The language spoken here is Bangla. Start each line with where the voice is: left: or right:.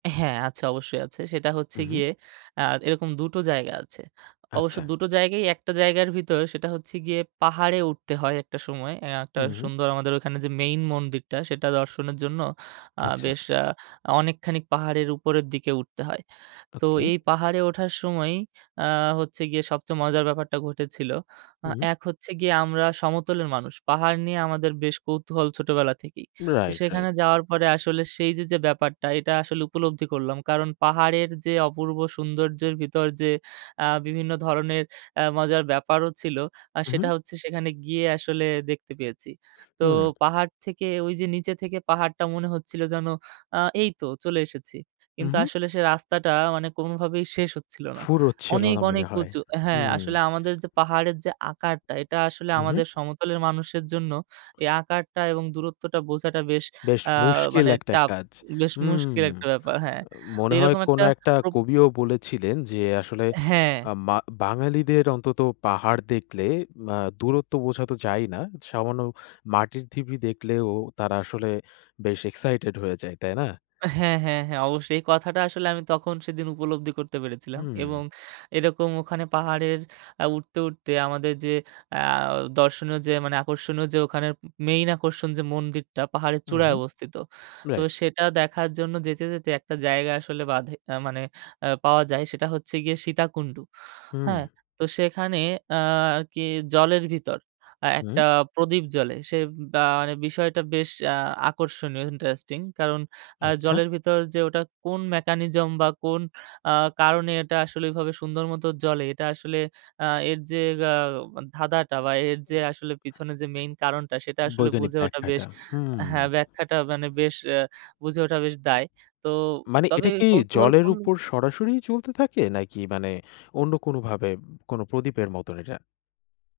right: হ্যাঁ। আছে অবশ্যই আছে। সেটা হচ্ছে
left: উহু।
right: গিয়ে আ এরকম ২ টো জায়গা আছে। অবশ্য
left: আচ্ছা।
right: ২ টো জায়গায় একটা জায়গার ভিতর। সেটা হচ্ছে গিয়ে পাহাড়ে উঠতে হয় একটা সময়, অ্যা একটা
left: উহু।
right: সুন্দর আমাদের ওখানে যে মেইন মন্দিরটা সেটা দর্শনের জন্য আ
left: আচ্ছা।
right: বেশ আ অনেকখানি ক পাহাড়ের উপরের দিকে উঠতে হয়। তো
left: ওকে।
right: এই পাহাড়ে ওঠার সময়ই আ হচ্ছে গিয়ে সবচেয়ে মজার ব্যাপারটা ঘটেছিল। আ
left: উম
right: এক হচ্ছে গিয়ে আমরা সমতলের মানুষ। পাহাড় নিয়ে আমাদের বেশ কৌতূহল ছোটবেলা থেকেই। তো
left: রাইট, রাইট।
right: সেখানে যাওয়ার পরে আসলে সেই যে, যে, ব্যাপারটা এটা আসলে উপলব্ধি করলাম। কারণ পাহাড়ের যে, অপূর্ব সৌন্দর্যের ভিতর যে আ বিভিন্ন ধরনের আ মজার ব্যাপারও ছিল আ সেটা
left: উহু।
right: হচ্ছে সেখানে গিয়ে আসলে দেখতে পেয়েছি। তো
left: হু।
right: পাহাড় থেকে ওই যে নিচে থেকে পাহাড়টা মনে হচ্ছিল যেন আ এই তো চলে এসেছি। কিন্তু
left: উহু।
right: আসলে সে রাস্তাটা মানে কোনভাবেই শেষ হচ্ছিল না।
left: ফুরোচ্ছিল
right: অনেক,
left: না
right: অনেক,
left: মনে হয়।
right: উঁচু অ্যা
left: হু।
right: হ্যাঁ, আসলে আমাদের যে পাহাড়ের যে আকারটা। এটা আসলে
left: উহু।
right: আমাদের সমতলের মানুষের জন্য এই আকারটা এবং দূরত্বটা বোঝাটা বেশ
left: বেশ
right: আ
left: মুশকিল
right: মানে
left: একটা
right: tough
left: কাজ।
right: বেশ
left: উম
right: মুশকিল একটা ব্যাপার। হ্যাঁ।
left: আ
right: তো
left: মনে হয়
right: এরকম
left: কোন
right: একটা
left: একটা
right: প্রব
left: কবিও বলেছিলেন যে আসলে
right: হ্যাঁ।
left: আ মা বাঙালিদের অন্তত পাহাড় দেখলে ম্য দূরত্ব বোঝা তো যায়ই না। সামান্য মাটির থিবি দেখলেও তারা আসলে বেশ এক্সাইটেড হয়ে যায়। তাই না?
right: হ্যাঁ, হ্যাঁ, হ্যাঁ। অবশ্যই এই কথাটা আসলে আমি তখন সেদিন উপলব্ধি করতে পেরেছিলাম।
left: হুম।
right: এবং এরকম ওখানে পাহাড়ের আ উঠতে, উঠতে, আমাদের যে আ দর্শনীয় যে মানে আকর্ষণীয় য্‌ ওখানের, মেইন আকর্ষণ যে মন্দিরটা পাহাড়ের
left: হু,
right: চূড়ায়
left: হু
right: অবস্থিত। তো
left: রাইট।
right: সেটা দেখার জন্য যেতে, যেতে একটা জায়গা আসলে বাধে। আ মানে অ্যা পাওয়া যায় সেটা হচ্ছে গিয়ে সীতাকুণ্ড।
left: হুম।
right: হ্যাঁ তো সেখানে আ আরকি জলের ভিতর আ একটা
left: উম
right: প্রদীপ জ্বলে। সে বা মানে বিষয়টা বেশ আ আকর্ষণীয় ইন্টারেস্টিং। আ কারণ
left: আচ্ছা।
right: জলের ভিতর যে ওটা কোন mechanism বা কোন আ কারণে এটা আসলে ওইভাবে সুন্দর মত জ্বলে। এটা আসলে আ এর যে আ ধাঁধাটা বা এর যে
left: উ
right: আসলে পিছনে যে মেইন কারণটা সেটা আসলে
left: বৈজ্ঞানিক
right: বুঝে ওটা বেশ
left: ব্যাখ্যাটা।
right: আ হ্যাঁ,
left: হুম।
right: ব্যাখ্যাটা মানে বেশ অ্যা বুঝে ওঠা বেশ দায়। তো
left: মানে
right: তবে
left: এটা কি জলের
right: কৌতূহলপূর্ণ
left: উপর সরাসরিই জ্বলতে থাকে। নাকি মানে অন্য কোনো ভাবে উম কোন প্রদীপের মতন এটা?